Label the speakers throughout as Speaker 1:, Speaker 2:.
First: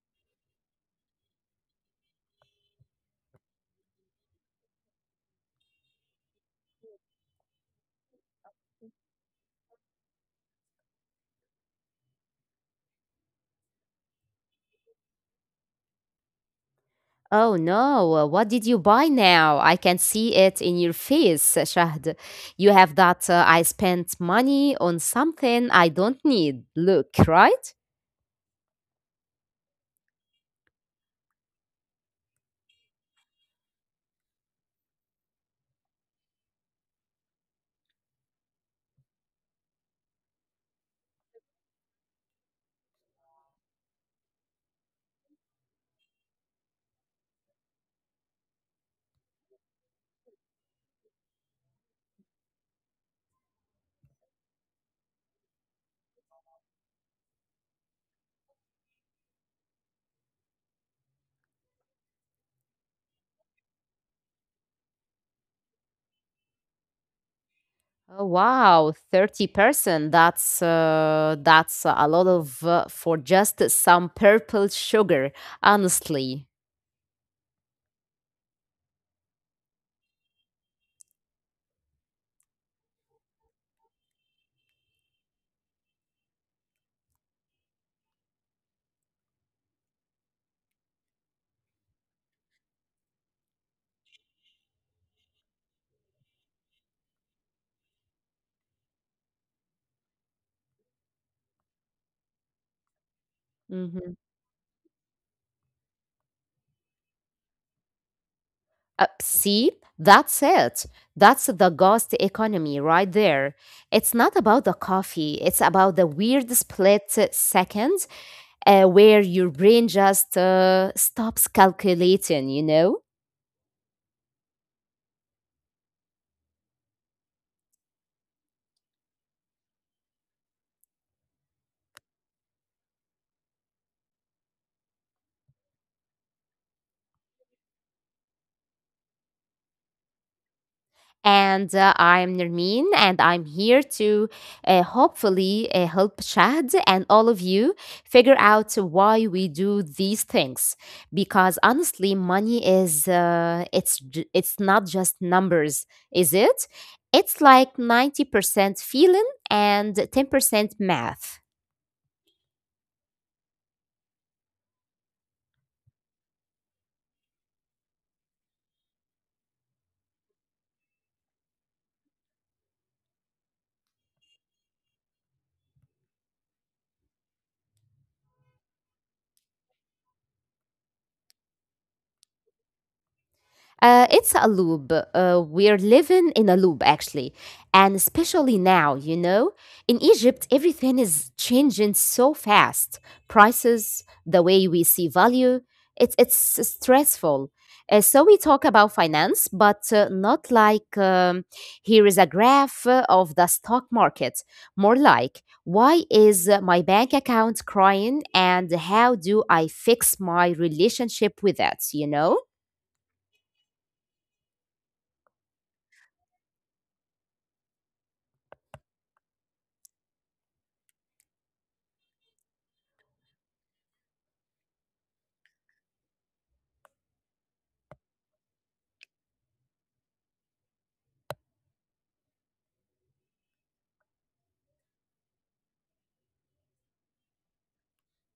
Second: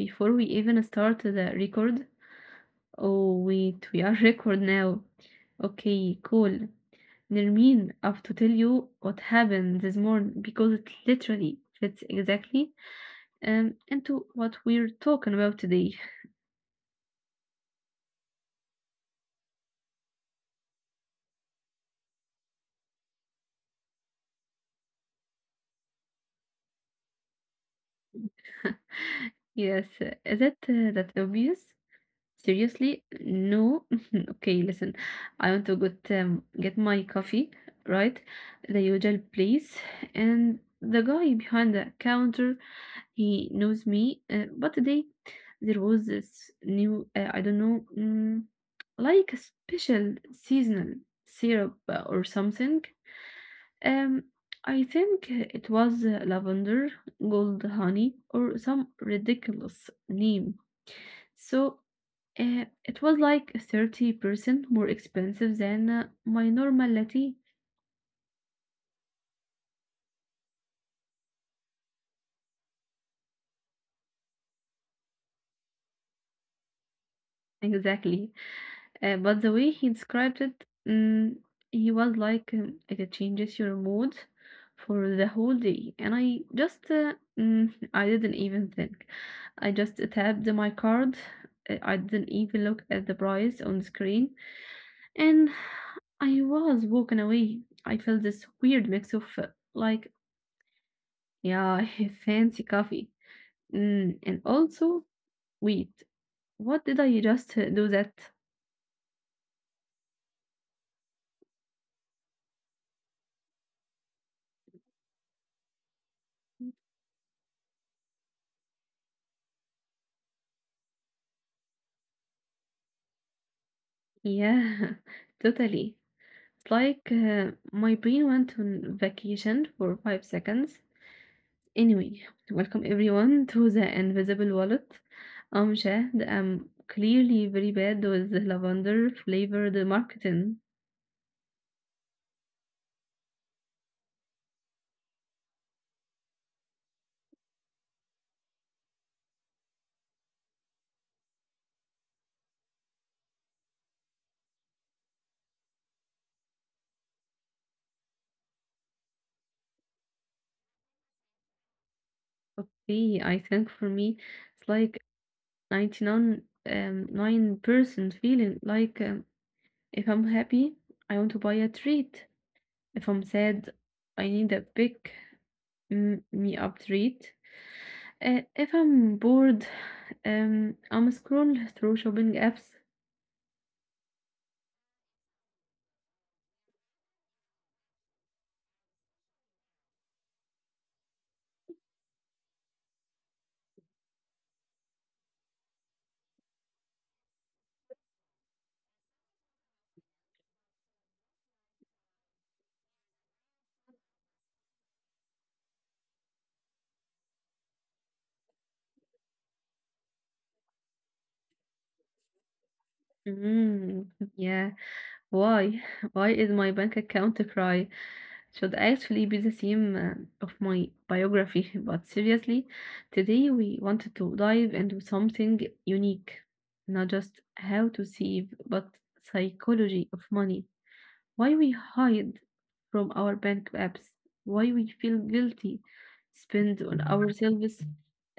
Speaker 1: before we even start the record. Oh, wait, we are record now. Okay, cool. Nermin, I have to tell you what happened this morning because it literally fits exactly into what we're talking about today.
Speaker 2: Oh no, what did you buy now? I can see it in your face, Shahd. You have that I spent money on something I don't need. Look, right?
Speaker 1: Yes, is it that obvious? Seriously? No. Okay, listen. I want to get my coffee, right? The usual place. And the guy behind the counter, he knows me. But today there was this new, I don't know, like a special seasonal syrup or something. Um, I think it was lavender, gold honey, or some ridiculous name. So it was like 30% more expensive than my normal latte.
Speaker 2: Oh, wow, 30%. That's a lot of for just some purple sugar, honestly.
Speaker 1: Exactly. But the way he described it, he was like it changes your mood for the whole day. And I just, I didn't even think. I just tapped my card. I didn't even look at the price on the screen. And I was walking away. I felt this weird mix of like, yeah, fancy coffee.
Speaker 2: Mm-hmm.
Speaker 1: And also, wait, what did I just do that?
Speaker 2: See, that's it. That's the ghost economy right there. It's not about the coffee, it's about the weird split seconds where your brain just stops calculating, you know?
Speaker 1: Yeah, totally. It's like my brain went on vacation for 5 seconds. Anyway, welcome everyone to the Invisible Wallet. I'm Shahd. I'm clearly very bad with the lavender flavored marketing.
Speaker 2: And I'm Nermeen, and I'm here to hopefully help Shad and all of you figure out why we do these things. Because honestly, money is it's not just numbers, is it? It's like 90% feeling and 10% math.
Speaker 1: Okay, I think for me, it's like 99 9% feeling like if I'm happy, I want to buy a treat. If I'm sad, I need a me up treat. If I'm bored, I'm scroll through shopping apps.
Speaker 2: It's a loop. We're living in a loop, actually. And especially now, you know, in Egypt, everything is changing so fast. Prices, the way we see value, it's stressful. So we talk about finance, but not like here is a graph of the stock market. More like, why is my bank account crying and how do I fix my relationship with it, you know?
Speaker 1: Mm, yeah. Why? Why is my bank account a cry? Should actually be the theme of my biography. But seriously, today we wanted to dive into something unique, not just how to save, but psychology of money. Why we hide from our bank apps, why we feel guilty, spend on ourselves,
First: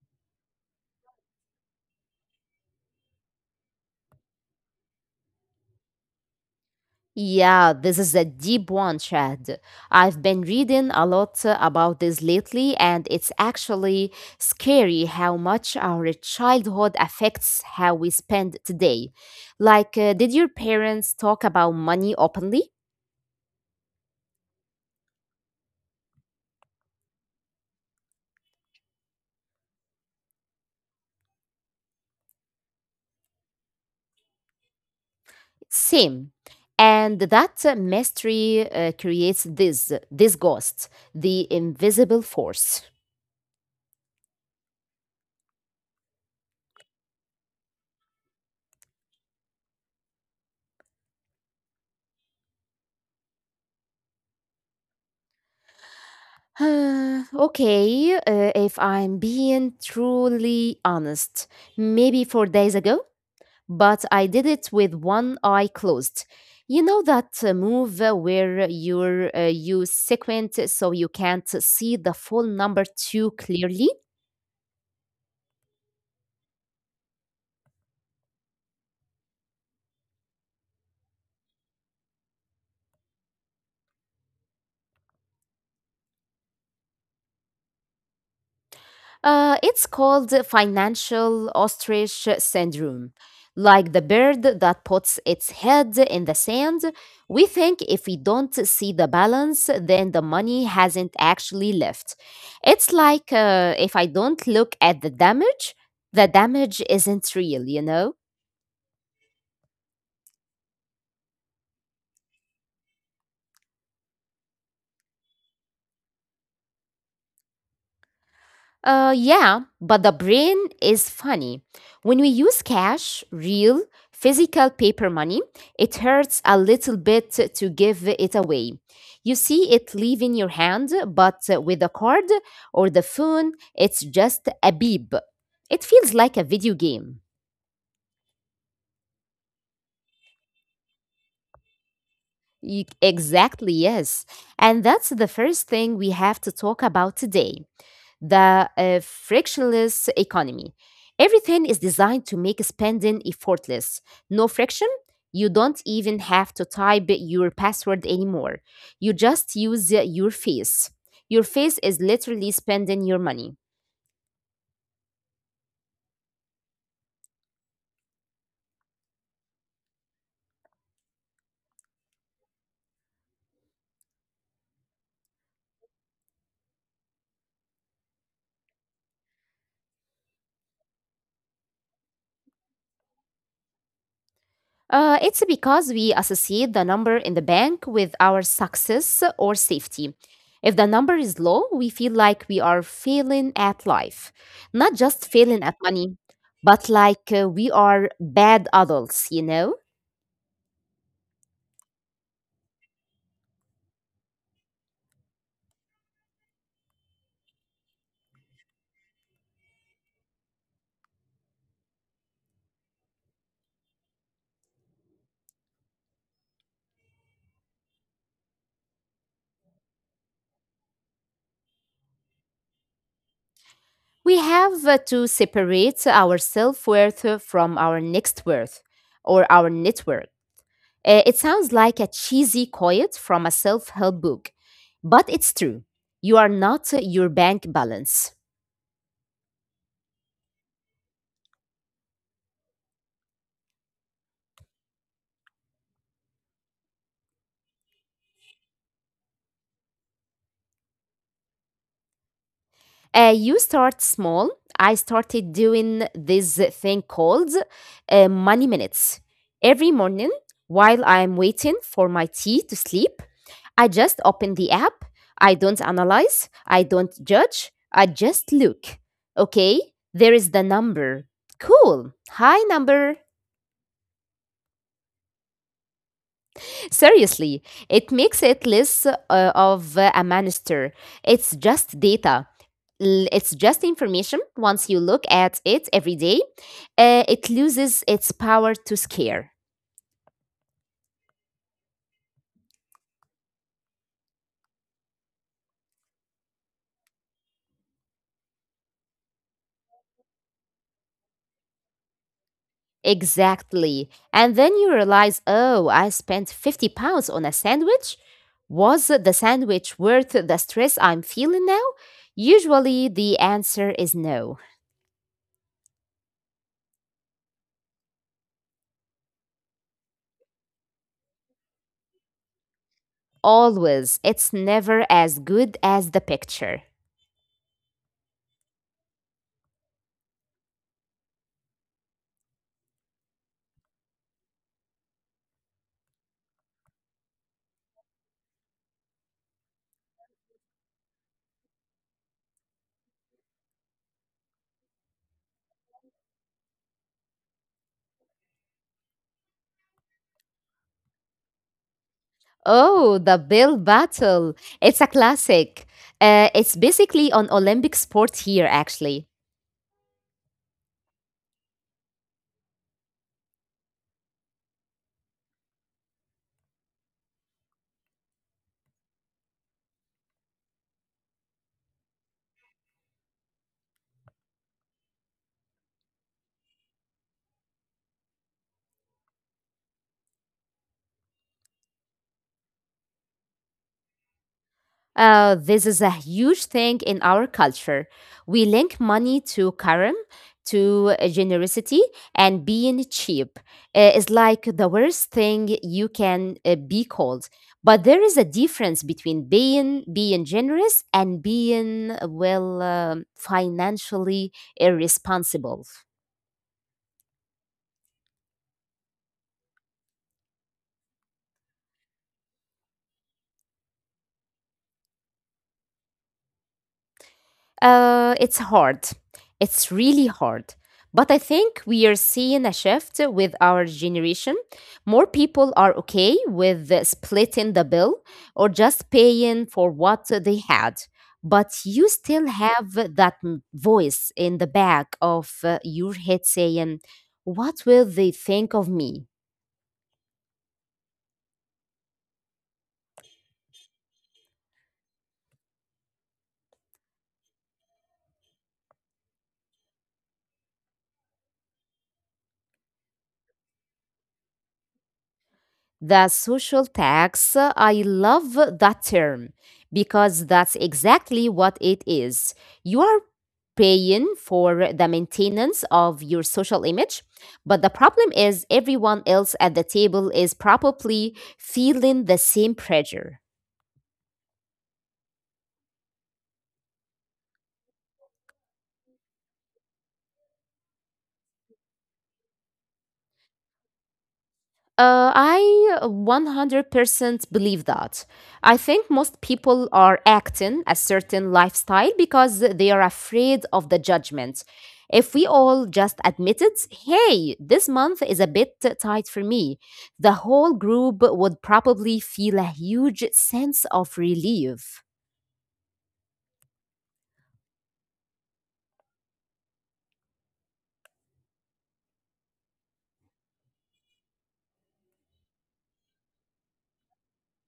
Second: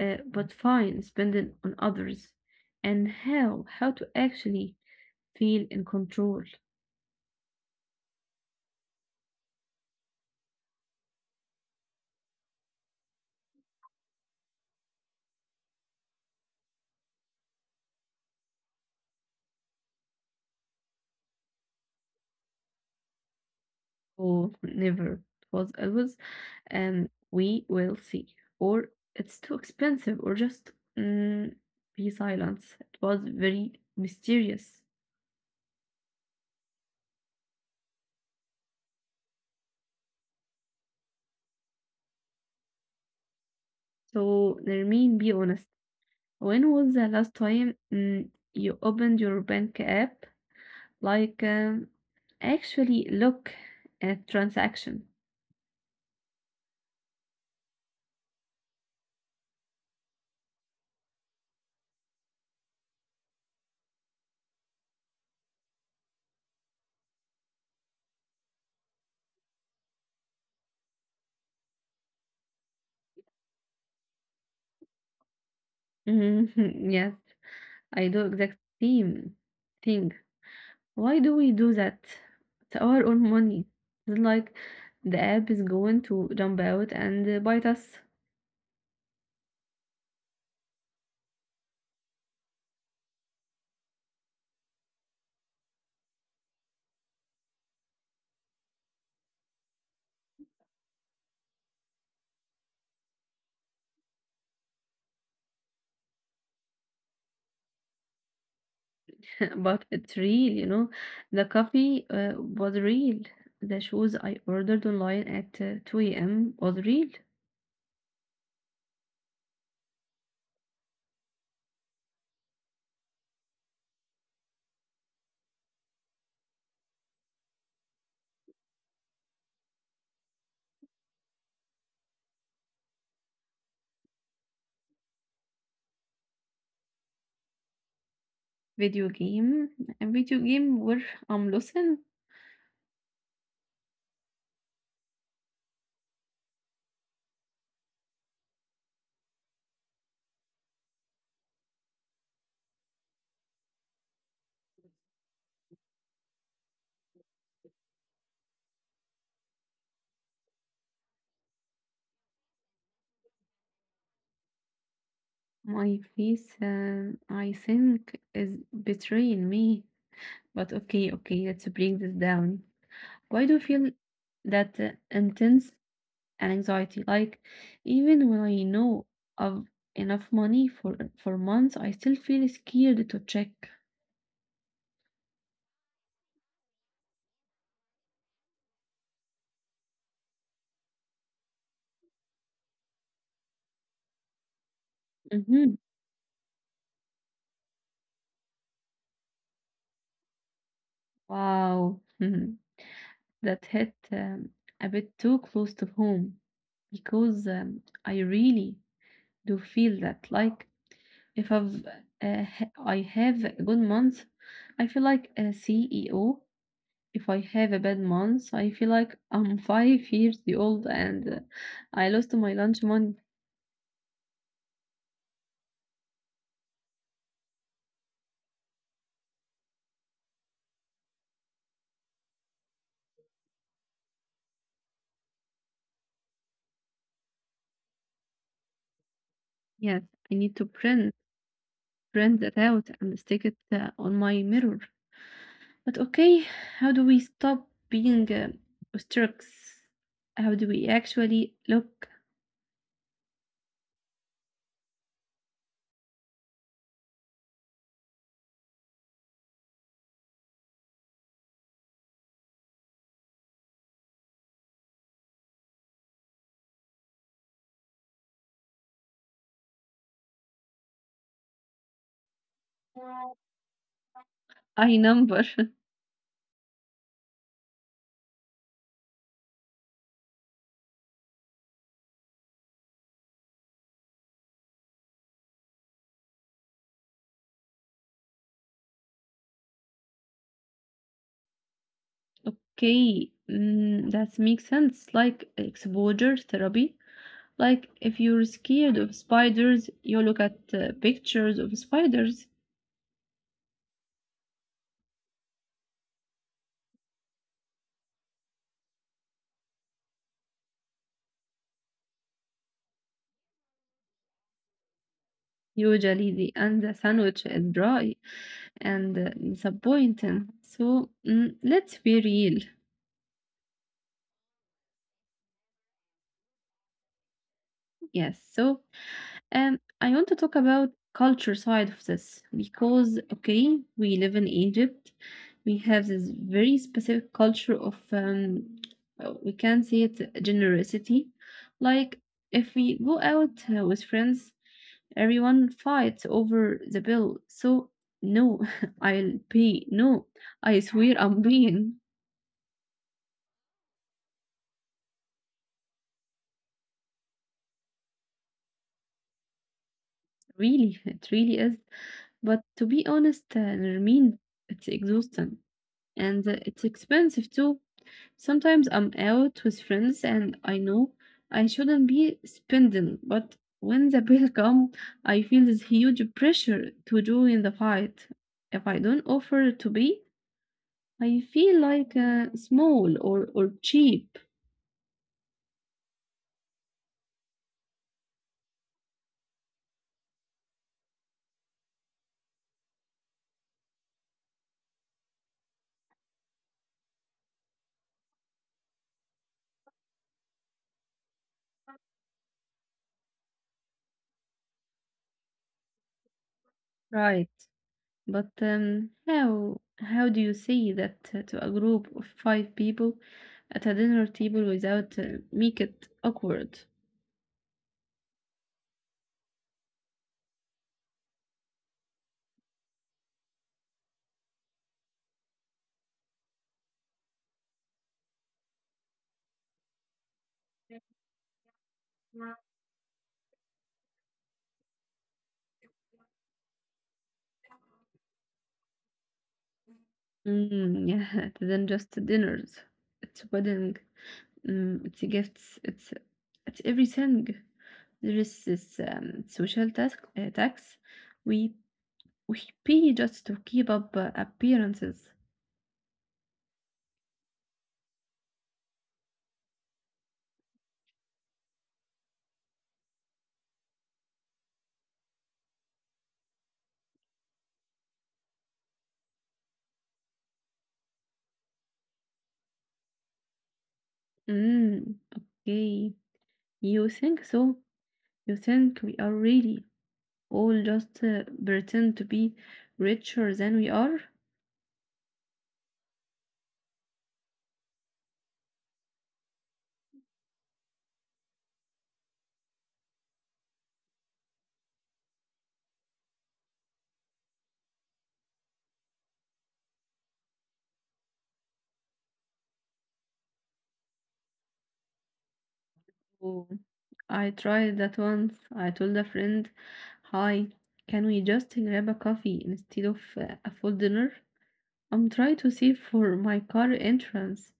Speaker 1: but fine, spend it on others, and how to actually feel in control.
Speaker 2: Yeah, this is a deep one, Chad. I've been reading a lot about this lately, and it's actually scary how much our childhood affects how we spend today. Like, did your parents talk about money openly?
Speaker 1: Oh, never. It was always, and we will see. Or it's too expensive, or just mm, be silent. It was very mysterious.
Speaker 2: Same. And that mystery creates this ghost, the invisible force.
Speaker 1: So, Nermeen, be honest. When was the last time you opened your bank app? Like, actually look at transaction.
Speaker 2: Okay, if I'm being truly honest, maybe 4 days ago, but I did it with one eye closed. You know that move where you sequent so you can't see the full number too clearly?
Speaker 1: Mhm. Yes, I do exact same thing. Why do we do that? It's our own money. It's like the app is going to jump out and bite us.
Speaker 2: It's called financial ostrich syndrome. Like the bird that puts its head in the sand, we think if we don't see the balance, then the money hasn't actually left. It's like if I don't look at the damage isn't real, you know?
Speaker 1: But it's real. The coffee was real. The shoes I ordered online at 2 a.m. was real.
Speaker 2: Yeah, but the brain is funny. When we use cash, real, physical paper money, it hurts a little bit to give it away. You see it leave in your hand, but with a card or the phone, it's just a beep. It feels like a video game.
Speaker 1: Video game, a video game where I'm losing.
Speaker 2: Exactly, yes. And that's the first thing we have to talk about today the frictionless economy. Everything is designed to make spending effortless. No friction. You don't even have to type your password anymore. You just use your face. Your face is literally spending your money.
Speaker 1: My face, I think, is betraying me. But okay, okay, let's bring this down. Why do you feel that intense and anxiety? Like even when I know of enough money for months, I still feel scared to check.
Speaker 2: It's because we associate the number in the bank with our success or safety. If the number is low, we feel like we are failing at life, not just failing
Speaker 1: Hmm.
Speaker 2: at money, but like we are bad adults, you know?
Speaker 1: Wow, that hit a bit too close to home because I really do feel that. Like if I have a good month, I feel like a CEO. If I have a bad month, I feel like I'm 5 years old and I lost my lunch money.
Speaker 2: We have to separate our self worth from our next worth or our network. It sounds like a cheesy quote from a self help book, but it's true. You are not your bank balance.
Speaker 1: Yes, I need to print that out and stick it on my mirror. But okay, how do we stop being obstructs? How do we actually look?
Speaker 2: You start small. I started doing this thing called money minutes. Every morning, while I'm waiting for my tea to sleep, I just open the app. I don't analyze. I don't judge. I just look. Okay, there is the number. Cool. Hi, number.
Speaker 1: I number.
Speaker 2: Seriously, it makes it less of a monster. It's just data. It's just information. Once you look at it every day, it loses its power to scare.
Speaker 1: Okay, that makes sense. Like exposure therapy. Like if you're scared of spiders, you look at pictures of spiders.
Speaker 2: Exactly. And then you realize, oh, I spent 50 pounds on a sandwich. Was the sandwich worth the stress I'm feeling now? Usually the answer is no.
Speaker 1: Usually the sandwich is dry and disappointing. So let's be real.
Speaker 2: Always. It's never as good as the picture.
Speaker 1: Yes. So I want to talk about culture side of this because okay, we live in Egypt. We have this very specific culture of we can say it generosity. Like if we go out with friends. Everyone fights over the bill. So, no, I'll pay. No, I swear I'm paying.
Speaker 2: Oh, the Bill Battle. It's a classic. It's basically an Olympic sport here, actually.
Speaker 1: Really, it really is. But to be honest, Nermeen, it's exhausting and it's expensive too. Sometimes I'm out with friends and I know I shouldn't be spending, but when the bill comes, I feel this huge pressure to join the fight. If I don't offer to pay, I feel like small or cheap.
Speaker 2: This is a huge thing in our culture. We link money to karam, to generosity, and being cheap. It's like the worst thing you can be called. But there is a difference between being generous and being well financially irresponsible.
Speaker 1: Right. But how do you say that to a group of five people at a dinner table without make it awkward?
Speaker 2: It's hard. It's really hard. But I think we are seeing a shift with our generation. More people are okay with splitting the bill or just paying for what they had. But you still have that voice in the back of your head saying, what will they think of me?
Speaker 1: Mm, yeah, it isn't just dinners. It's wedding. It's a gifts. It's everything. There is this social task tax. We we pay just to keep up appearances.
Speaker 2: The social tax, I love that term because that's exactly what it is. You are paying for the maintenance of your social image, but the problem is everyone else at the table is probably feeling the same pressure.
Speaker 1: Mm, okay, you think so? You think we are really all just pretend to be richer than we are?
Speaker 2: I 100% believe that. I think most people are acting a certain lifestyle because they are afraid of the judgment. If we all just admitted, hey, this month is a bit tight for me, the whole group would probably feel a huge sense of relief.
Speaker 1: Oh, I tried that once. I told a friend, Hi, can we just grab a coffee instead of a full dinner? I'm trying to save for my car entrance.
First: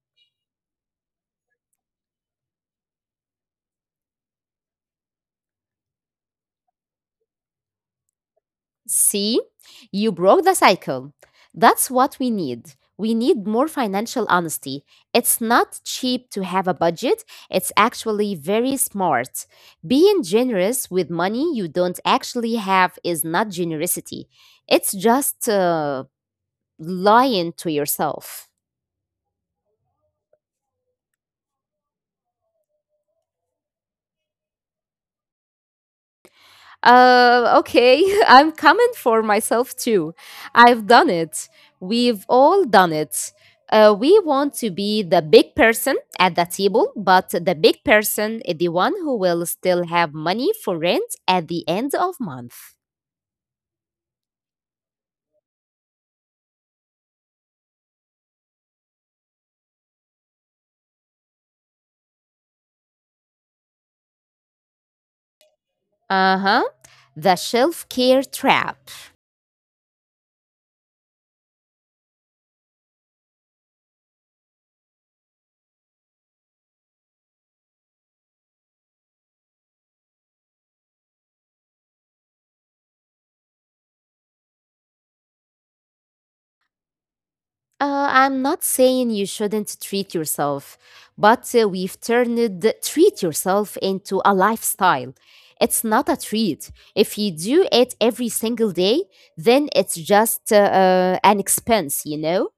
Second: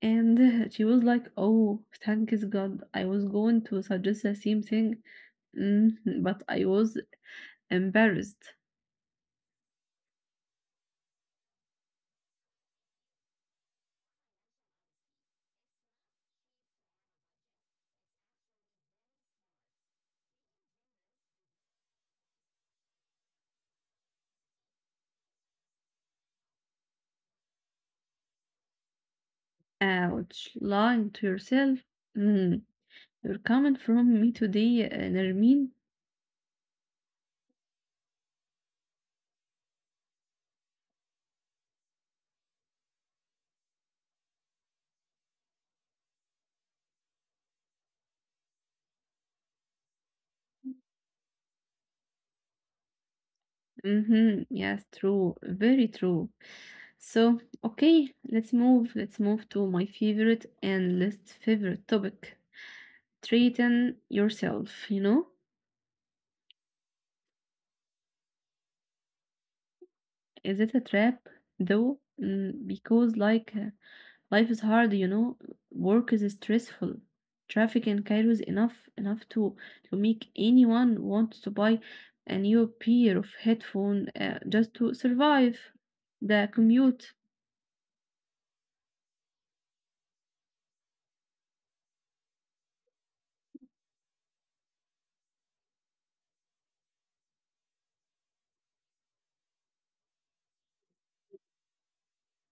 Speaker 1: And she was like, "Oh, thanks God. I was going to suggest the same thing, mm, but I was embarrassed."
Speaker 2: See, you broke the cycle. That's what we need. We need more financial honesty. It's not cheap to have a budget, it's actually very smart. Being generous with money you don't actually have is not generosity, it's just lying to yourself.
Speaker 1: Ouch, lying to yourself. Mm, you're coming from me today, Nermin.
Speaker 2: Okay, I'm coming for myself too. I've done it. We've all done it. We want to be the big person at the table, but the big person is the one who will still have money for rent at the end of month.
Speaker 1: Mm-hmm. Yes, true. Very true. So, okay, let's move. Let's move to my favorite and least favorite topic. Treating yourself, you know?
Speaker 2: Uh huh. The shelf care trap.
Speaker 1: Is it a trap though? Because like life is hard. Work is stressful. Traffic in Cairo is enough to make anyone want to buy a new pair of headphone just to survive the commute.
Speaker 2: I'm not saying you shouldn't treat yourself, but we've turned treat yourself into a lifestyle. It's not a treat. If you do it every single day, then it's just an expense, you know?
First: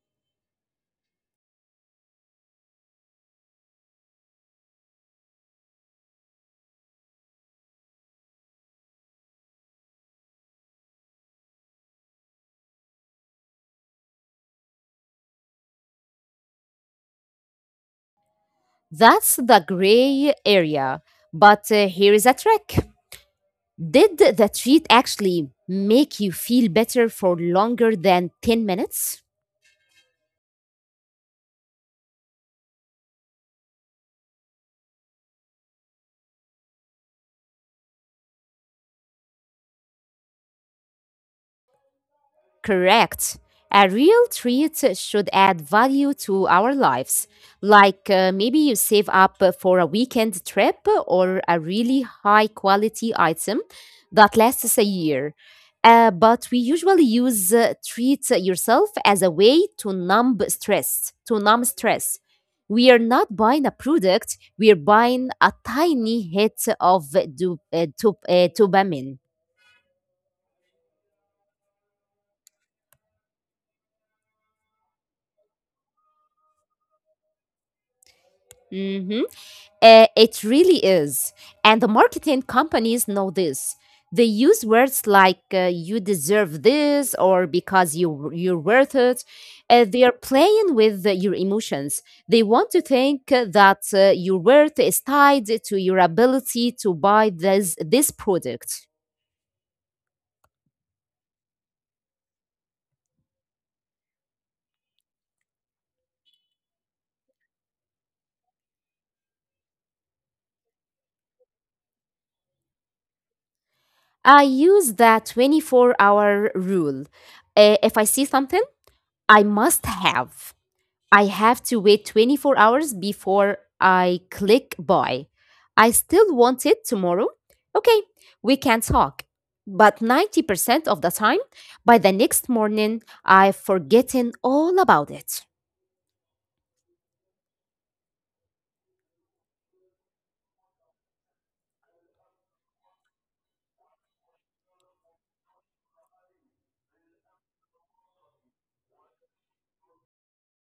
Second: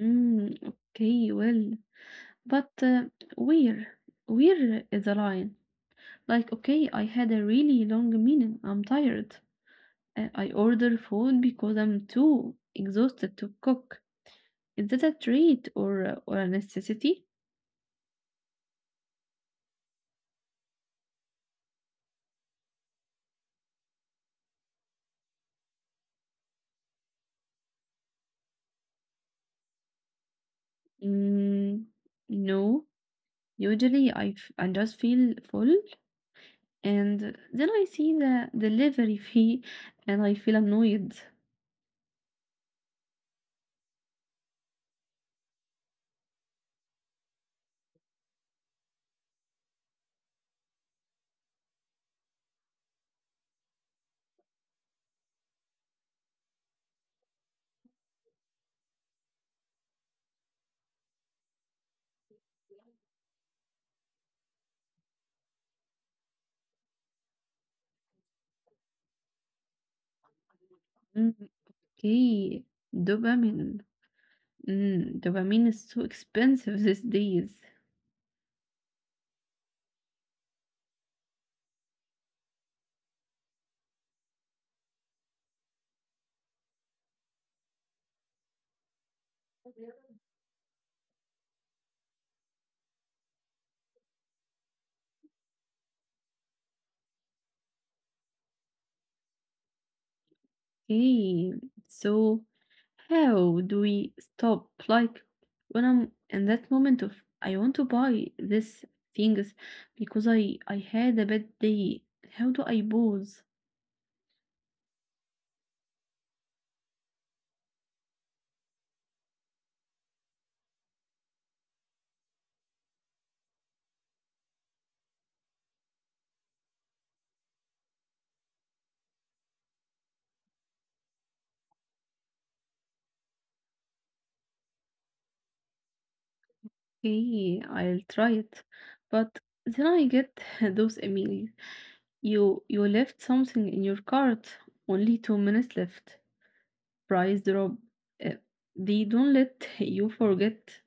Speaker 1: Mm, okay, well, but where where is the line? Like, okay, I had a really long meeting. I'm tired. I order food because I'm too exhausted to cook. Is that a treat or a necessity?
Speaker 2: That's the gray area. But here is a trick. Did the treat actually make you feel better for longer than 10 minutes?
Speaker 1: Mm, no, usually I just feel full, and then I see the delivery fee and I feel annoyed.
Speaker 2: Correct. A real treat should add value to our lives. Like maybe you save up for a weekend trip or a really high quality item that lasts a year. But we usually use treat yourself as a way to numb stress, to numb stress. We are not buying a product, we are buying a tiny hit of dopamine.
Speaker 1: Mm, okay, dopamine. Dopamine is so expensive these days.
Speaker 2: Mm-hmm. It really is. And the marketing companies know this. They use words like you deserve this or because you're worth it. They are playing with your emotions. They want to think that your worth is tied to your ability to buy this product.
Speaker 1: Okay, so how do we stop? Like when I'm in that moment of I want to buy this things because I had a bad day. How do I pause?
Speaker 2: I use the 24-hour rule. If I see something, I must have. I have to wait 24 hours before I click buy. I still want it tomorrow. Okay, we can talk. But 90% of the time, by the next morning, I've forgotten all about it.
Speaker 1: Okay, I'll try it. But then I get those emails. You left something in your cart. Only 2 minutes left. Price drop. Uh, They don't let you forget.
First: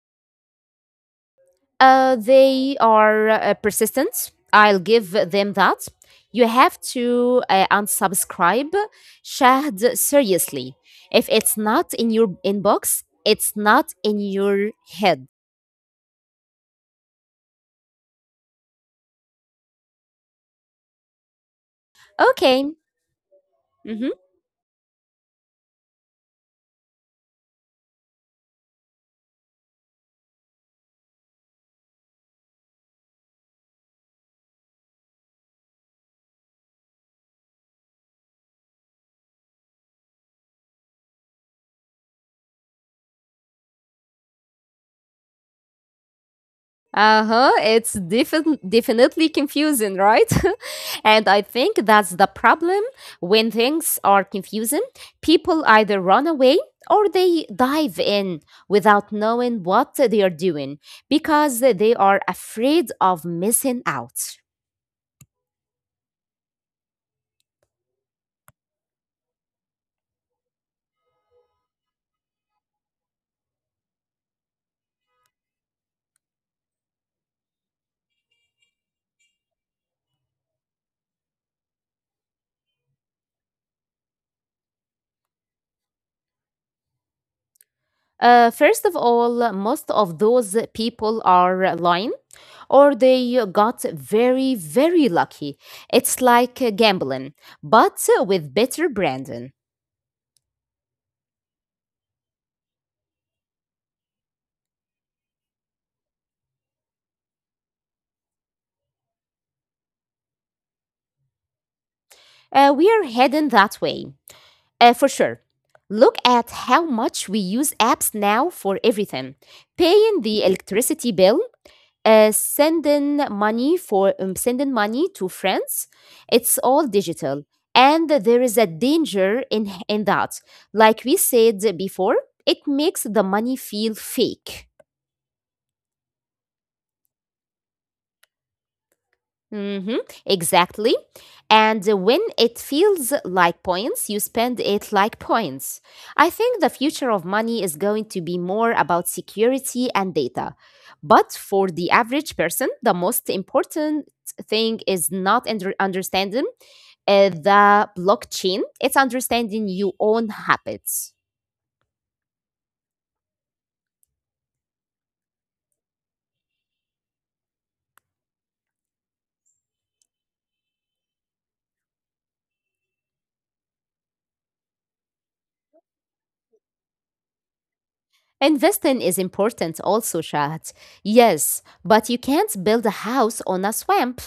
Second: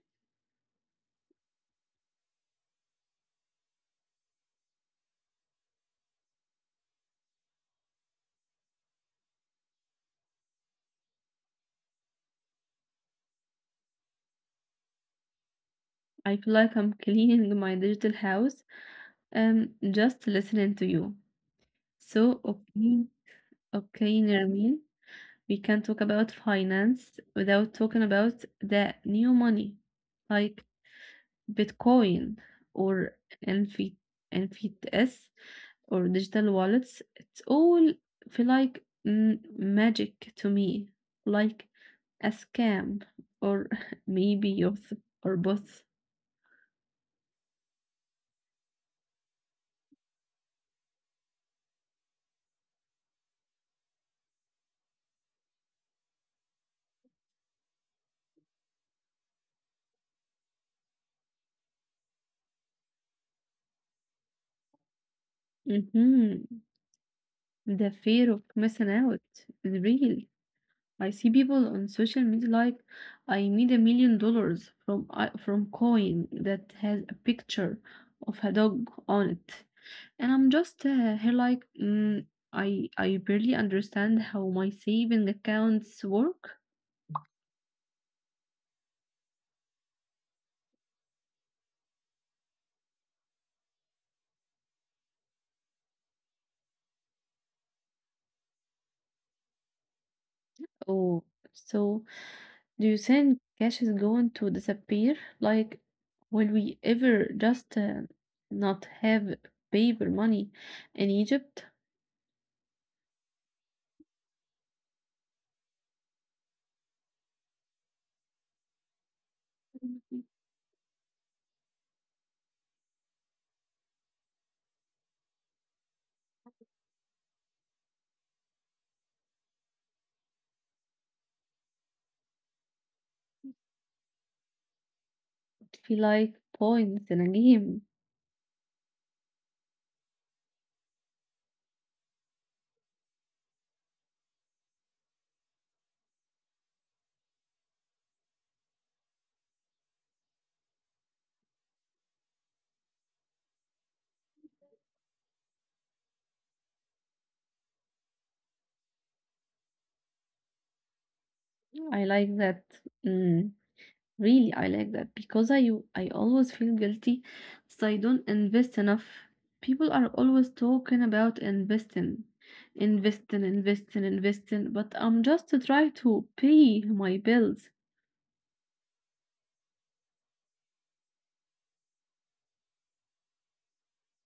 Speaker 2: They are persistent. I'll give them that. You have to unsubscribe Shahd seriously. If it's not in your inbox, it's not in your head.
Speaker 1: I feel like I'm cleaning my digital house. Just listening to you. So
Speaker 2: Okay.
Speaker 1: okay,
Speaker 2: Mhm.
Speaker 1: okay, Nermin, we can talk about finance without talking about the new money. Like Bitcoin or NFT, NFTs or digital wallets, it's all feel like magic to me, like a scam or maybe youth or both.
Speaker 2: Uh-huh. It's definitely confusing, right? And I think that's the problem. When things are confusing, people either run away or they dive in without knowing what they are doing because they are afraid of missing out.
Speaker 1: Hmm. The fear of missing out is real. I see people on social media like I made $1 million from I from coin that has a picture of a dog on it, and I'm just here like I barely understand how my saving accounts work.
Speaker 2: First of all, most of those people are lying or they got very, very lucky. It's like gambling, but with better branding.
Speaker 1: Oh, so do you think cash is going to disappear? Like, will we ever just not have paper money in Egypt?
Speaker 2: We are heading that way, for sure. Look at how much we use apps now for everything: paying the electricity bill, sending money to friends. It's all digital, and there is a danger in that. Like we said before, it makes the money feel fake.
Speaker 1: Feel like points in a game.
Speaker 2: Mm-hmm, exactly. And when it feels like points, you spend it like points. I think the future of money is going to be more about security and data. But for the average person, the most important thing is not understanding the blockchain, it's understanding your own habits.
Speaker 1: I like that. Mm, Really, I like that because I always feel guilty that I don't invest enough. People are always talking about investing, investing, investing, investing, but I'm just trying to pay my bills.
Speaker 2: Investing is important also, Shahd. Yes, but you can't build a house on a swamp.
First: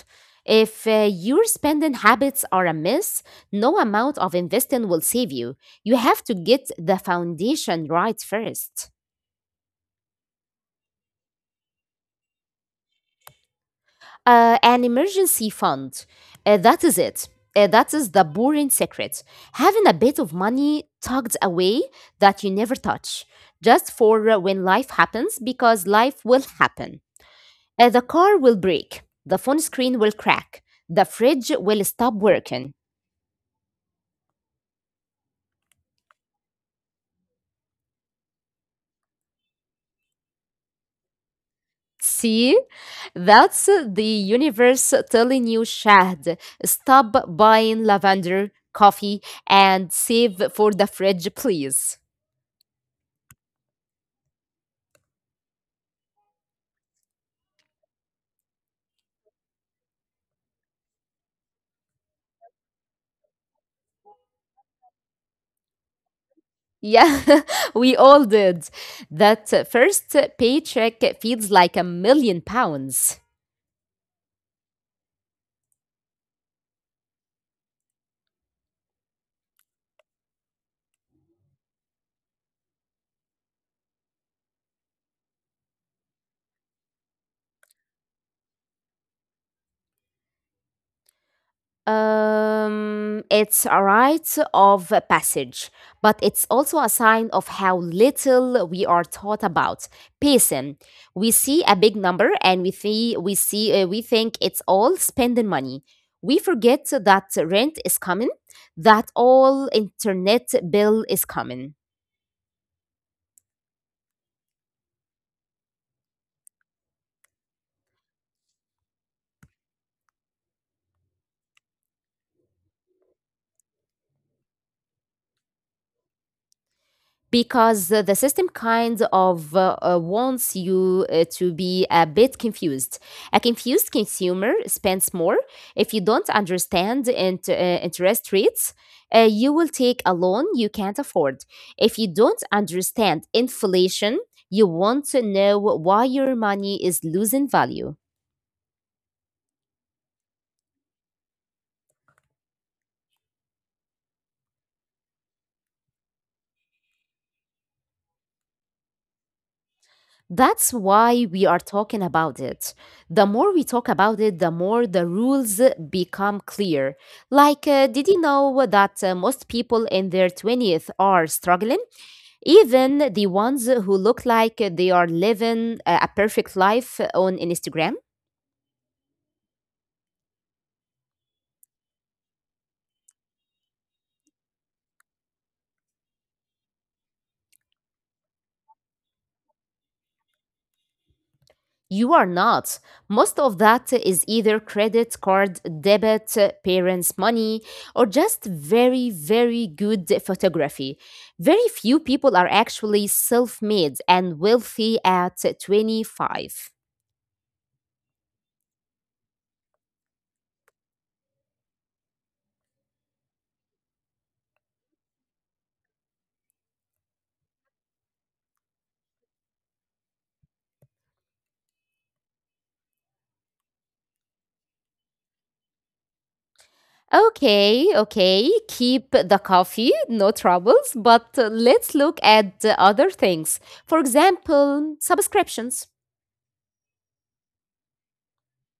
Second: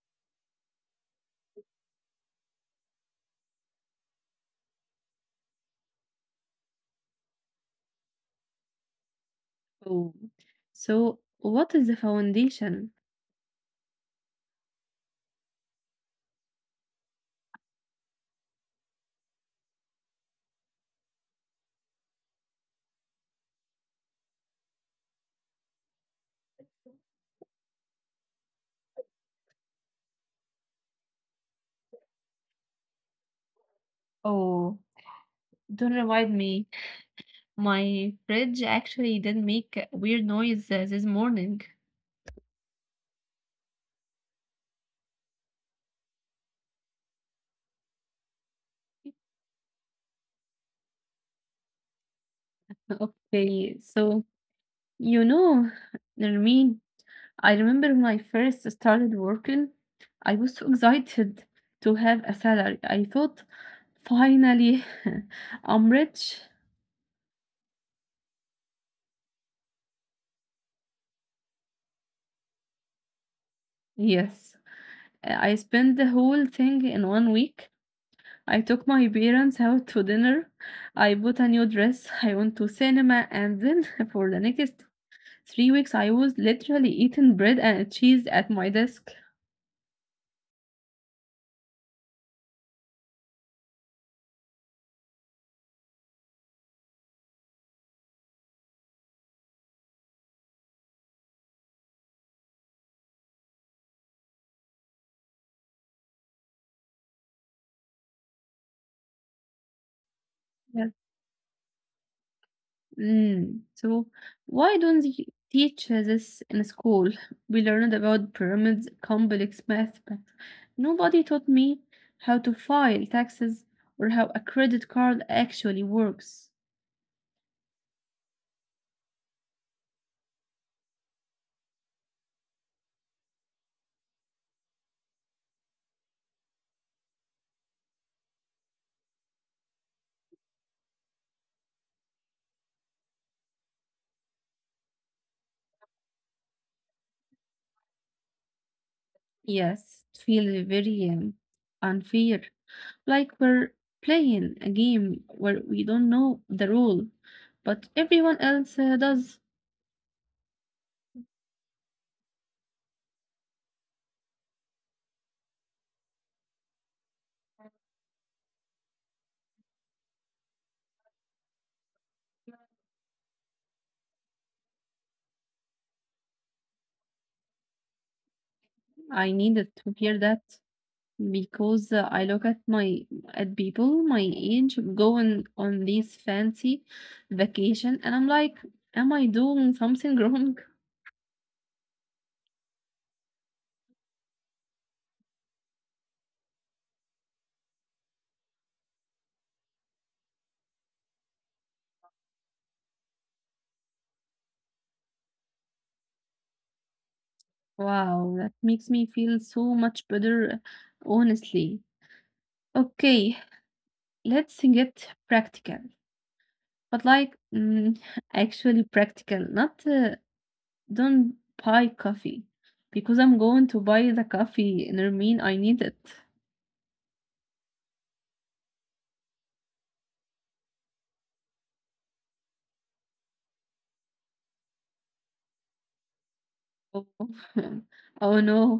Speaker 2: If your spending habits are amiss, no amount of investing will save you. You have to get the foundation right first.
Speaker 1: Oh, so what is the foundation?
Speaker 2: An emergency fund. That is it. That is the boring secret. Having a bit of money tucked away that you never touch, just for when life happens, because life will happen. The car will break, the phone screen will crack, the fridge will stop working.
Speaker 1: Oh, don't remind me. My fridge actually did make a weird noise this morning.
Speaker 2: See? That's the universe telling you, Shahd, stop buying lavender coffee and save for the fridge, please.
Speaker 1: Okay, so you know, Nermeen, I remember when I first started working, I was so excited to have a salary. I thought, finally, I'm rich.
Speaker 2: Yeah, we all did. That first paycheck feels like a million pounds.
Speaker 1: Yes. I spent the whole thing in one week. I took my parents out to dinner. I bought a new dress. I went to cinema. And then for the next 3 weeks, I was literally eating bread and cheese at my desk.
Speaker 2: It's a rite of passage, but it's also a sign of how little we are taught about pacing. We see a big number and we think it's all spending money. We forget that rent is coming, that all internet bill is coming.
Speaker 1: Mm. So why don't they teach this in school? We learned about pyramids, complex math, but nobody taught me how to file taxes or how a credit card actually works.
Speaker 2: Because the system kind of wants you to be a bit confused. A confused consumer spends more. If you don't understand interest rates, you will take a loan you can't afford. If you don't understand inflation, you want to know why your money is losing value.
Speaker 1: Yes, it feels very unfair. Like we're playing a game where we don't know the rule, but everyone else does.
Speaker 2: That's why we are talking about it. The more we talk about it, the more the rules become clear. Like, did you know that most people in their 20s are struggling? Even the ones who look like they are living a perfect life on Instagram?
Speaker 1: I needed to hear that. Because I look at my at people my age going on these fancy vacation and I'm like, am I doing something wrong?
Speaker 2: You are not. Most of that is either credit card, debit, parents' money, or just very, very good photography. Very few people are actually self made and wealthy at 25.
Speaker 1: Wow, that makes me feel so much better, honestly. Okay, let's get practical, but like actually practical, not don't buy coffee because I'm going to buy the coffee and I mean I need it.
Speaker 2: Okay, okay, keep the coffee, no troubles, but let's look at the other things. For example, subscriptions.
Speaker 1: Oh, oh no.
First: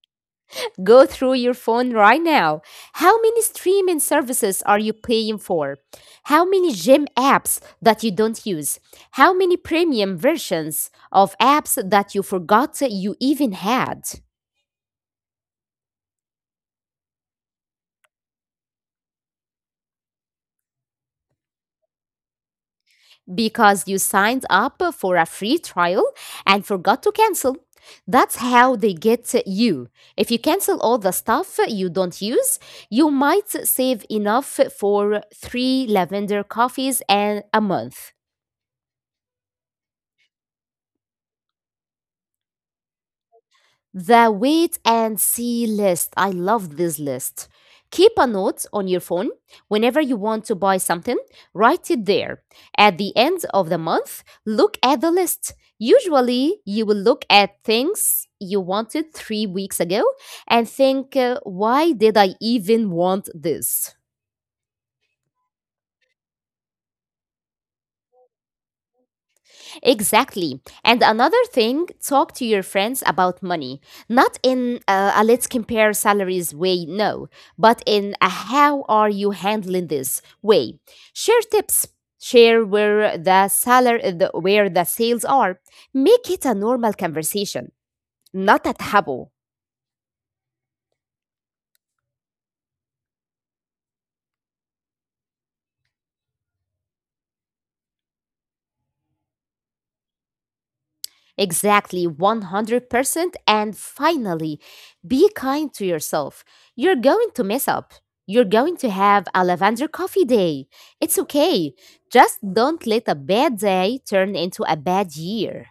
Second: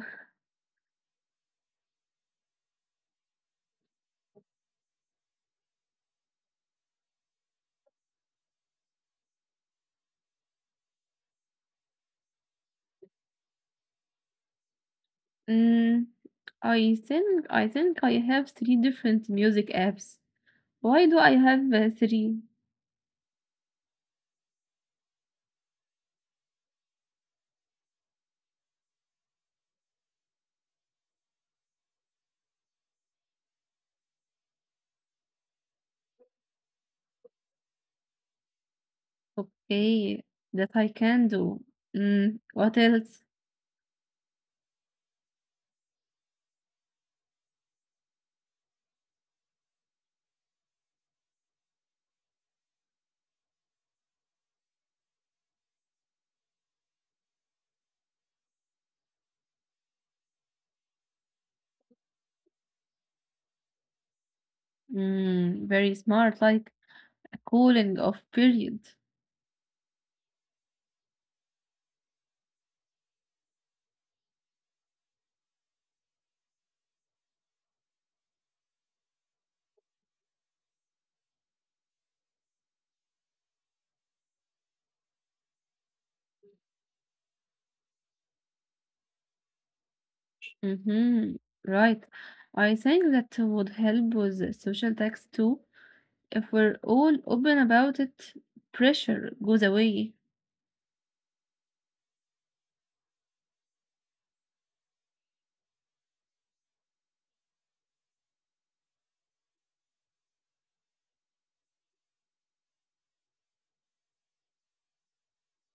Speaker 2: Go through your phone right now. How many streaming services are you paying for? How many gym apps that you don't use? How many premium versions of apps that you forgot you even had?
Speaker 1: Mm, I think I have three different music apps. Why do I have three?
Speaker 2: Because you signed up for a free trial and forgot to cancel. That's how they get you. If you cancel all the stuff you don't use, you might save enough for three lavender coffees and a month.
Speaker 1: Okay, that I can do. What else?
Speaker 2: The wait and see list. I love this list. Keep a note on your phone whenever you want to buy something, write it there. At the end of the month, look at the list. Usually, you will look at things you wanted 3 weeks ago and think, why did I even want this?
Speaker 1: Very smart, like a cooling off period.
Speaker 2: Exactly. And another thing, talk to your friends about money. Not in a let's compare salaries way, no, but in a how are you handling this way. Share tips. Share where the salary, the, where the sales are. Make it a normal conversation, not a taboo.
Speaker 1: Mhm. Right. I think that would help with the social tax too. If we're all open about it, pressure goes away.
Speaker 2: Exactly 100%. And finally, be kind to yourself. You're going to mess up. You're going to have a lavender coffee day. It's okay. Just don't let a bad day turn into a bad year.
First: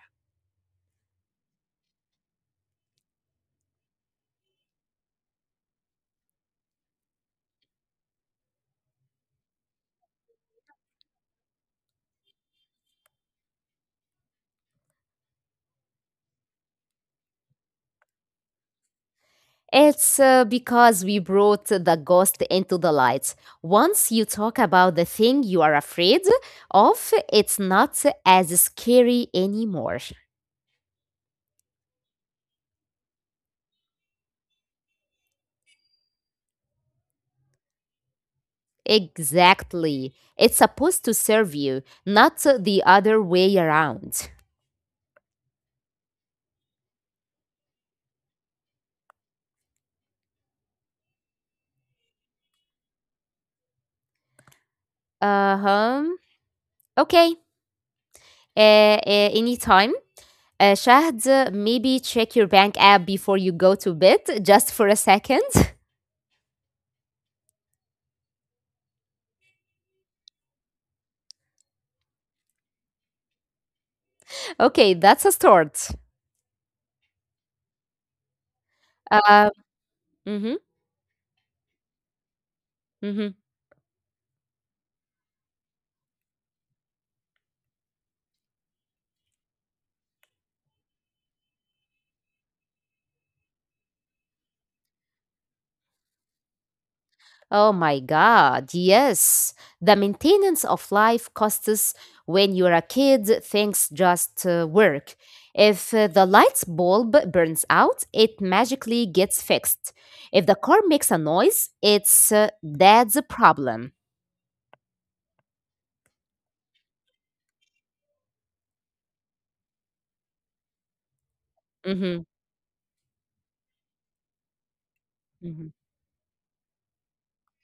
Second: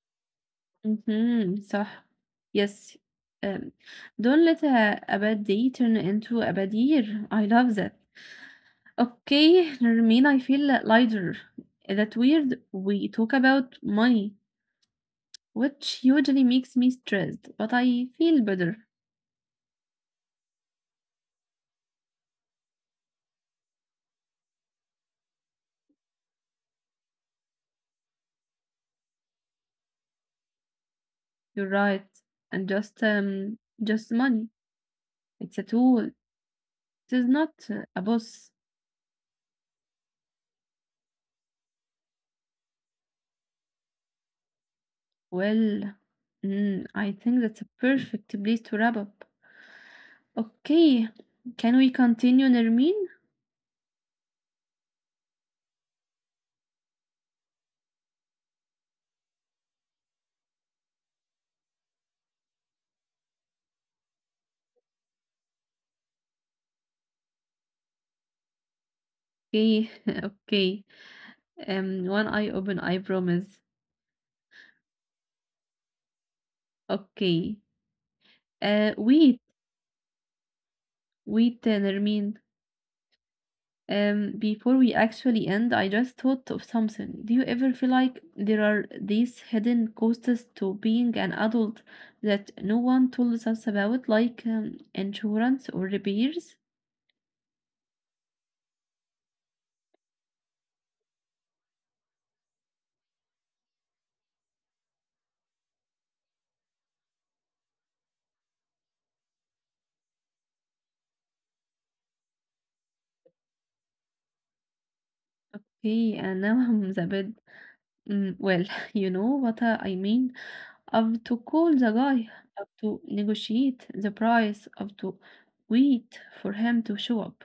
Speaker 1: Mhm. صح. Yes. Um, don't let a bad day turn into a bad year. I love that. Okay, Nermeen, I feel lighter. That weird we talk about money, which usually makes me stressed, but I feel better.
Speaker 2: It's because we brought the ghost into the light. Once you talk about the thing you are afraid of, it's not as scary anymore.
Speaker 1: You're right. And just money. It's a tool. It is not a boss.
Speaker 2: Exactly. It's supposed to serve you, not the other way around.
Speaker 1: Well, I think that's a perfect place to wrap up. Okay, can we continue, Nermin?
Speaker 2: Uh huh. Okay. Uh, anytime. Shahd, maybe check your bank app before you go to bed, just for a second.
Speaker 1: Okay, okay. One eye open, I promise.
Speaker 2: Okay, that's a start.
Speaker 1: Okay. Wait,
Speaker 2: Uh, mm-hmm,
Speaker 1: wait, Nermin.
Speaker 2: mm-hmm.
Speaker 1: Before we actually end, I just thought of something. Do you ever feel like there are these hidden costs to being an adult that no one tells us about, like insurance or repairs?
Speaker 2: Oh my God, yes. The maintenance of life costs when you're a kid, things just work. If the light bulb burns out, it magically gets fixed. If the car makes a noise, it's dad's problem.
Speaker 1: Okay, and now I'm a bit. Well, you know what I mean. Of to call the
Speaker 2: Hmm.
Speaker 1: guy, of to negotiate the price, of to wait for him to show up.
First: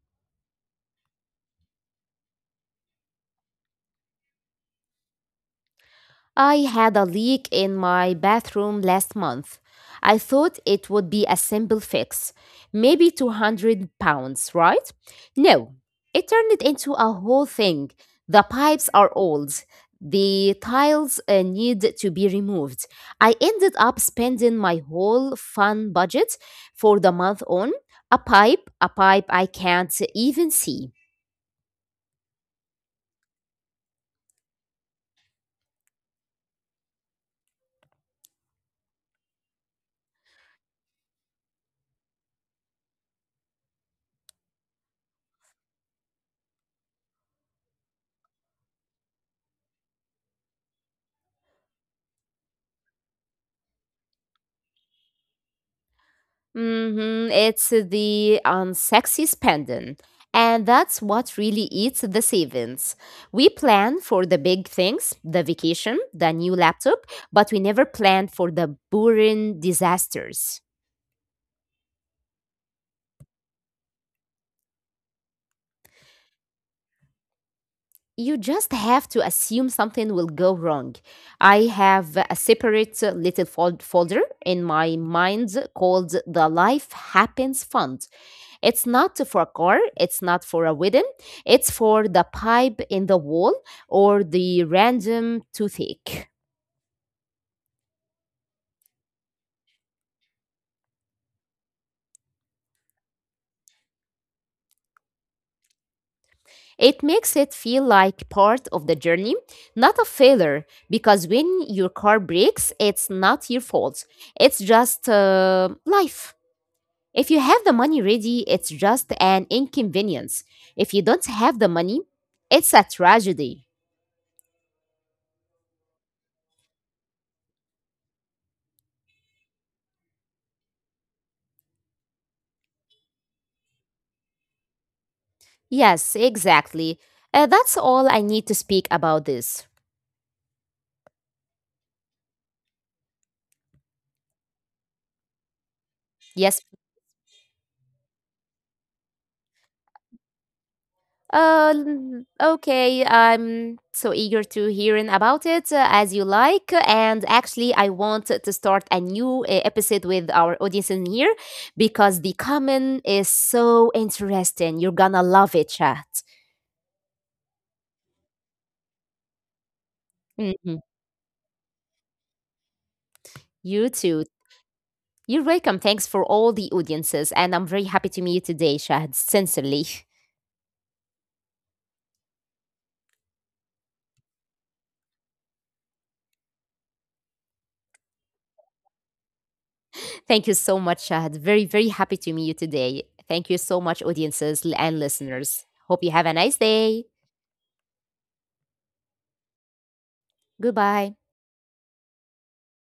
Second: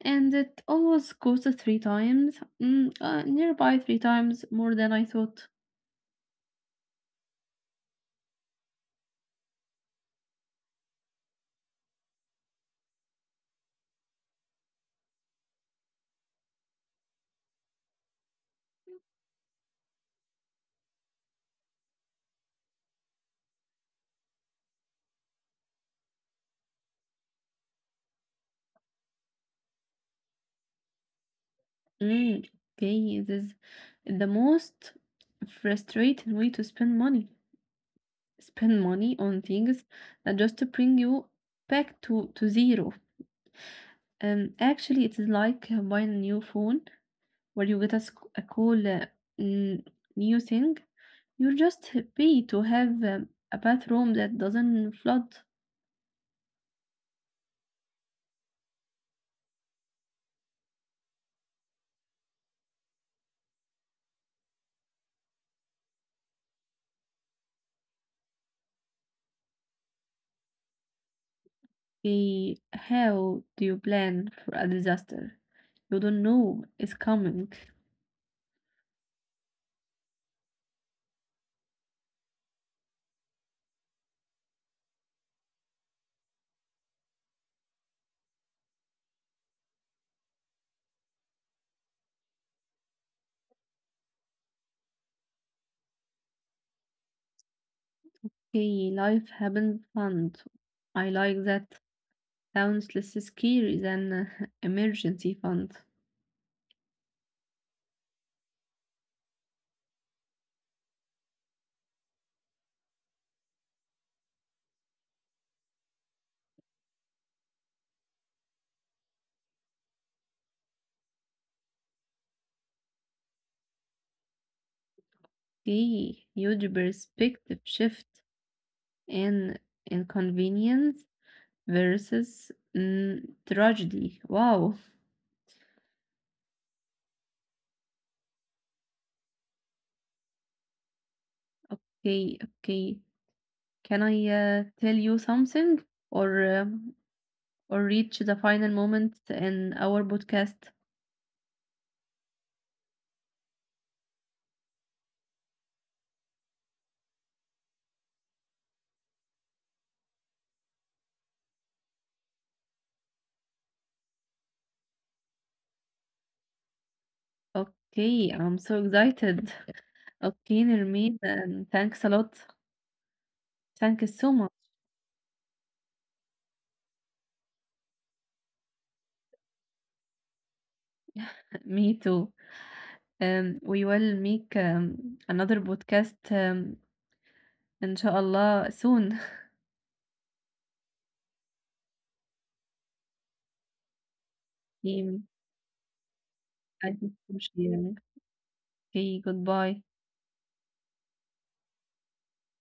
Speaker 1: And it always costs nearby three times more than I thought.
Speaker 2: I had a leak in my bathroom last month. I thought it would be a simple fix, maybe 200 pounds, right? No, it turned into a whole thing. The pipes are old. The tiles need to be removed. I ended up spending my whole fun budget for the month on a pipe I can't even see.
Speaker 1: Mm, okay, this is the most frustrating way to spend money. Spend money on things that just to bring you back to zero. And actually, it is like buying a new phone where you get a cool n- new thing, you're just happy to have a bathroom that doesn't flood.
Speaker 2: Mm-hmm. It's the unsexy spending. And that's what really eats the savings. We plan for the big things, the vacation, the new laptop, but we never plan for the boring disasters.
Speaker 1: Eh, how do you plan for a disaster? You don't know it's coming.
Speaker 2: You just have to assume something will go wrong. I have a separate little folder in my mind called the Life Happens Fund. It's not for a car, it's not for a wedding, it's for the pipe in the wall or the random toothache.
Speaker 1: Okay, life happens fund. I like that. Sounds less scary than emergency fund.
Speaker 2: It makes it feel like part of the journey, not a failure, because when your car breaks, it's not your fault. It's just life. If you have the money ready, it's just an inconvenience. If you don't have the money, it's a tragedy.
Speaker 1: See huge perspective shift in inconvenience versus mm, tragedy. Wow.
Speaker 2: Yes, exactly. That's all I need to speak about this.
Speaker 1: Okay, okay. Can I tell you something or
Speaker 2: Yes,
Speaker 1: um, or reach the final moment in our podcast?
Speaker 2: Okay, I'm so eager to hearing about it as you like. And actually, I want to start a new episode with our audience in here because the comment is so interesting. You're gonna love it, chat.
Speaker 1: Okay, I'm so excited. Okay,
Speaker 2: Mhm.
Speaker 1: Nirmeet, thanks a lot.
Speaker 2: You
Speaker 1: Thank you
Speaker 2: too.
Speaker 1: so much.
Speaker 2: You're welcome. Thanks for all the audiences. And I'm very happy to meet you today, Shahad. Sincerely.
Speaker 1: Me too. We will make another podcast inshallah soon.
Speaker 2: Thank you so much, Shahad. Very, very happy to meet you today. Thank you so much, audiences and listeners. Hope you have a nice day.
Speaker 1: I verstehe. Okay, Goodbye.
Speaker 2: Goodbye.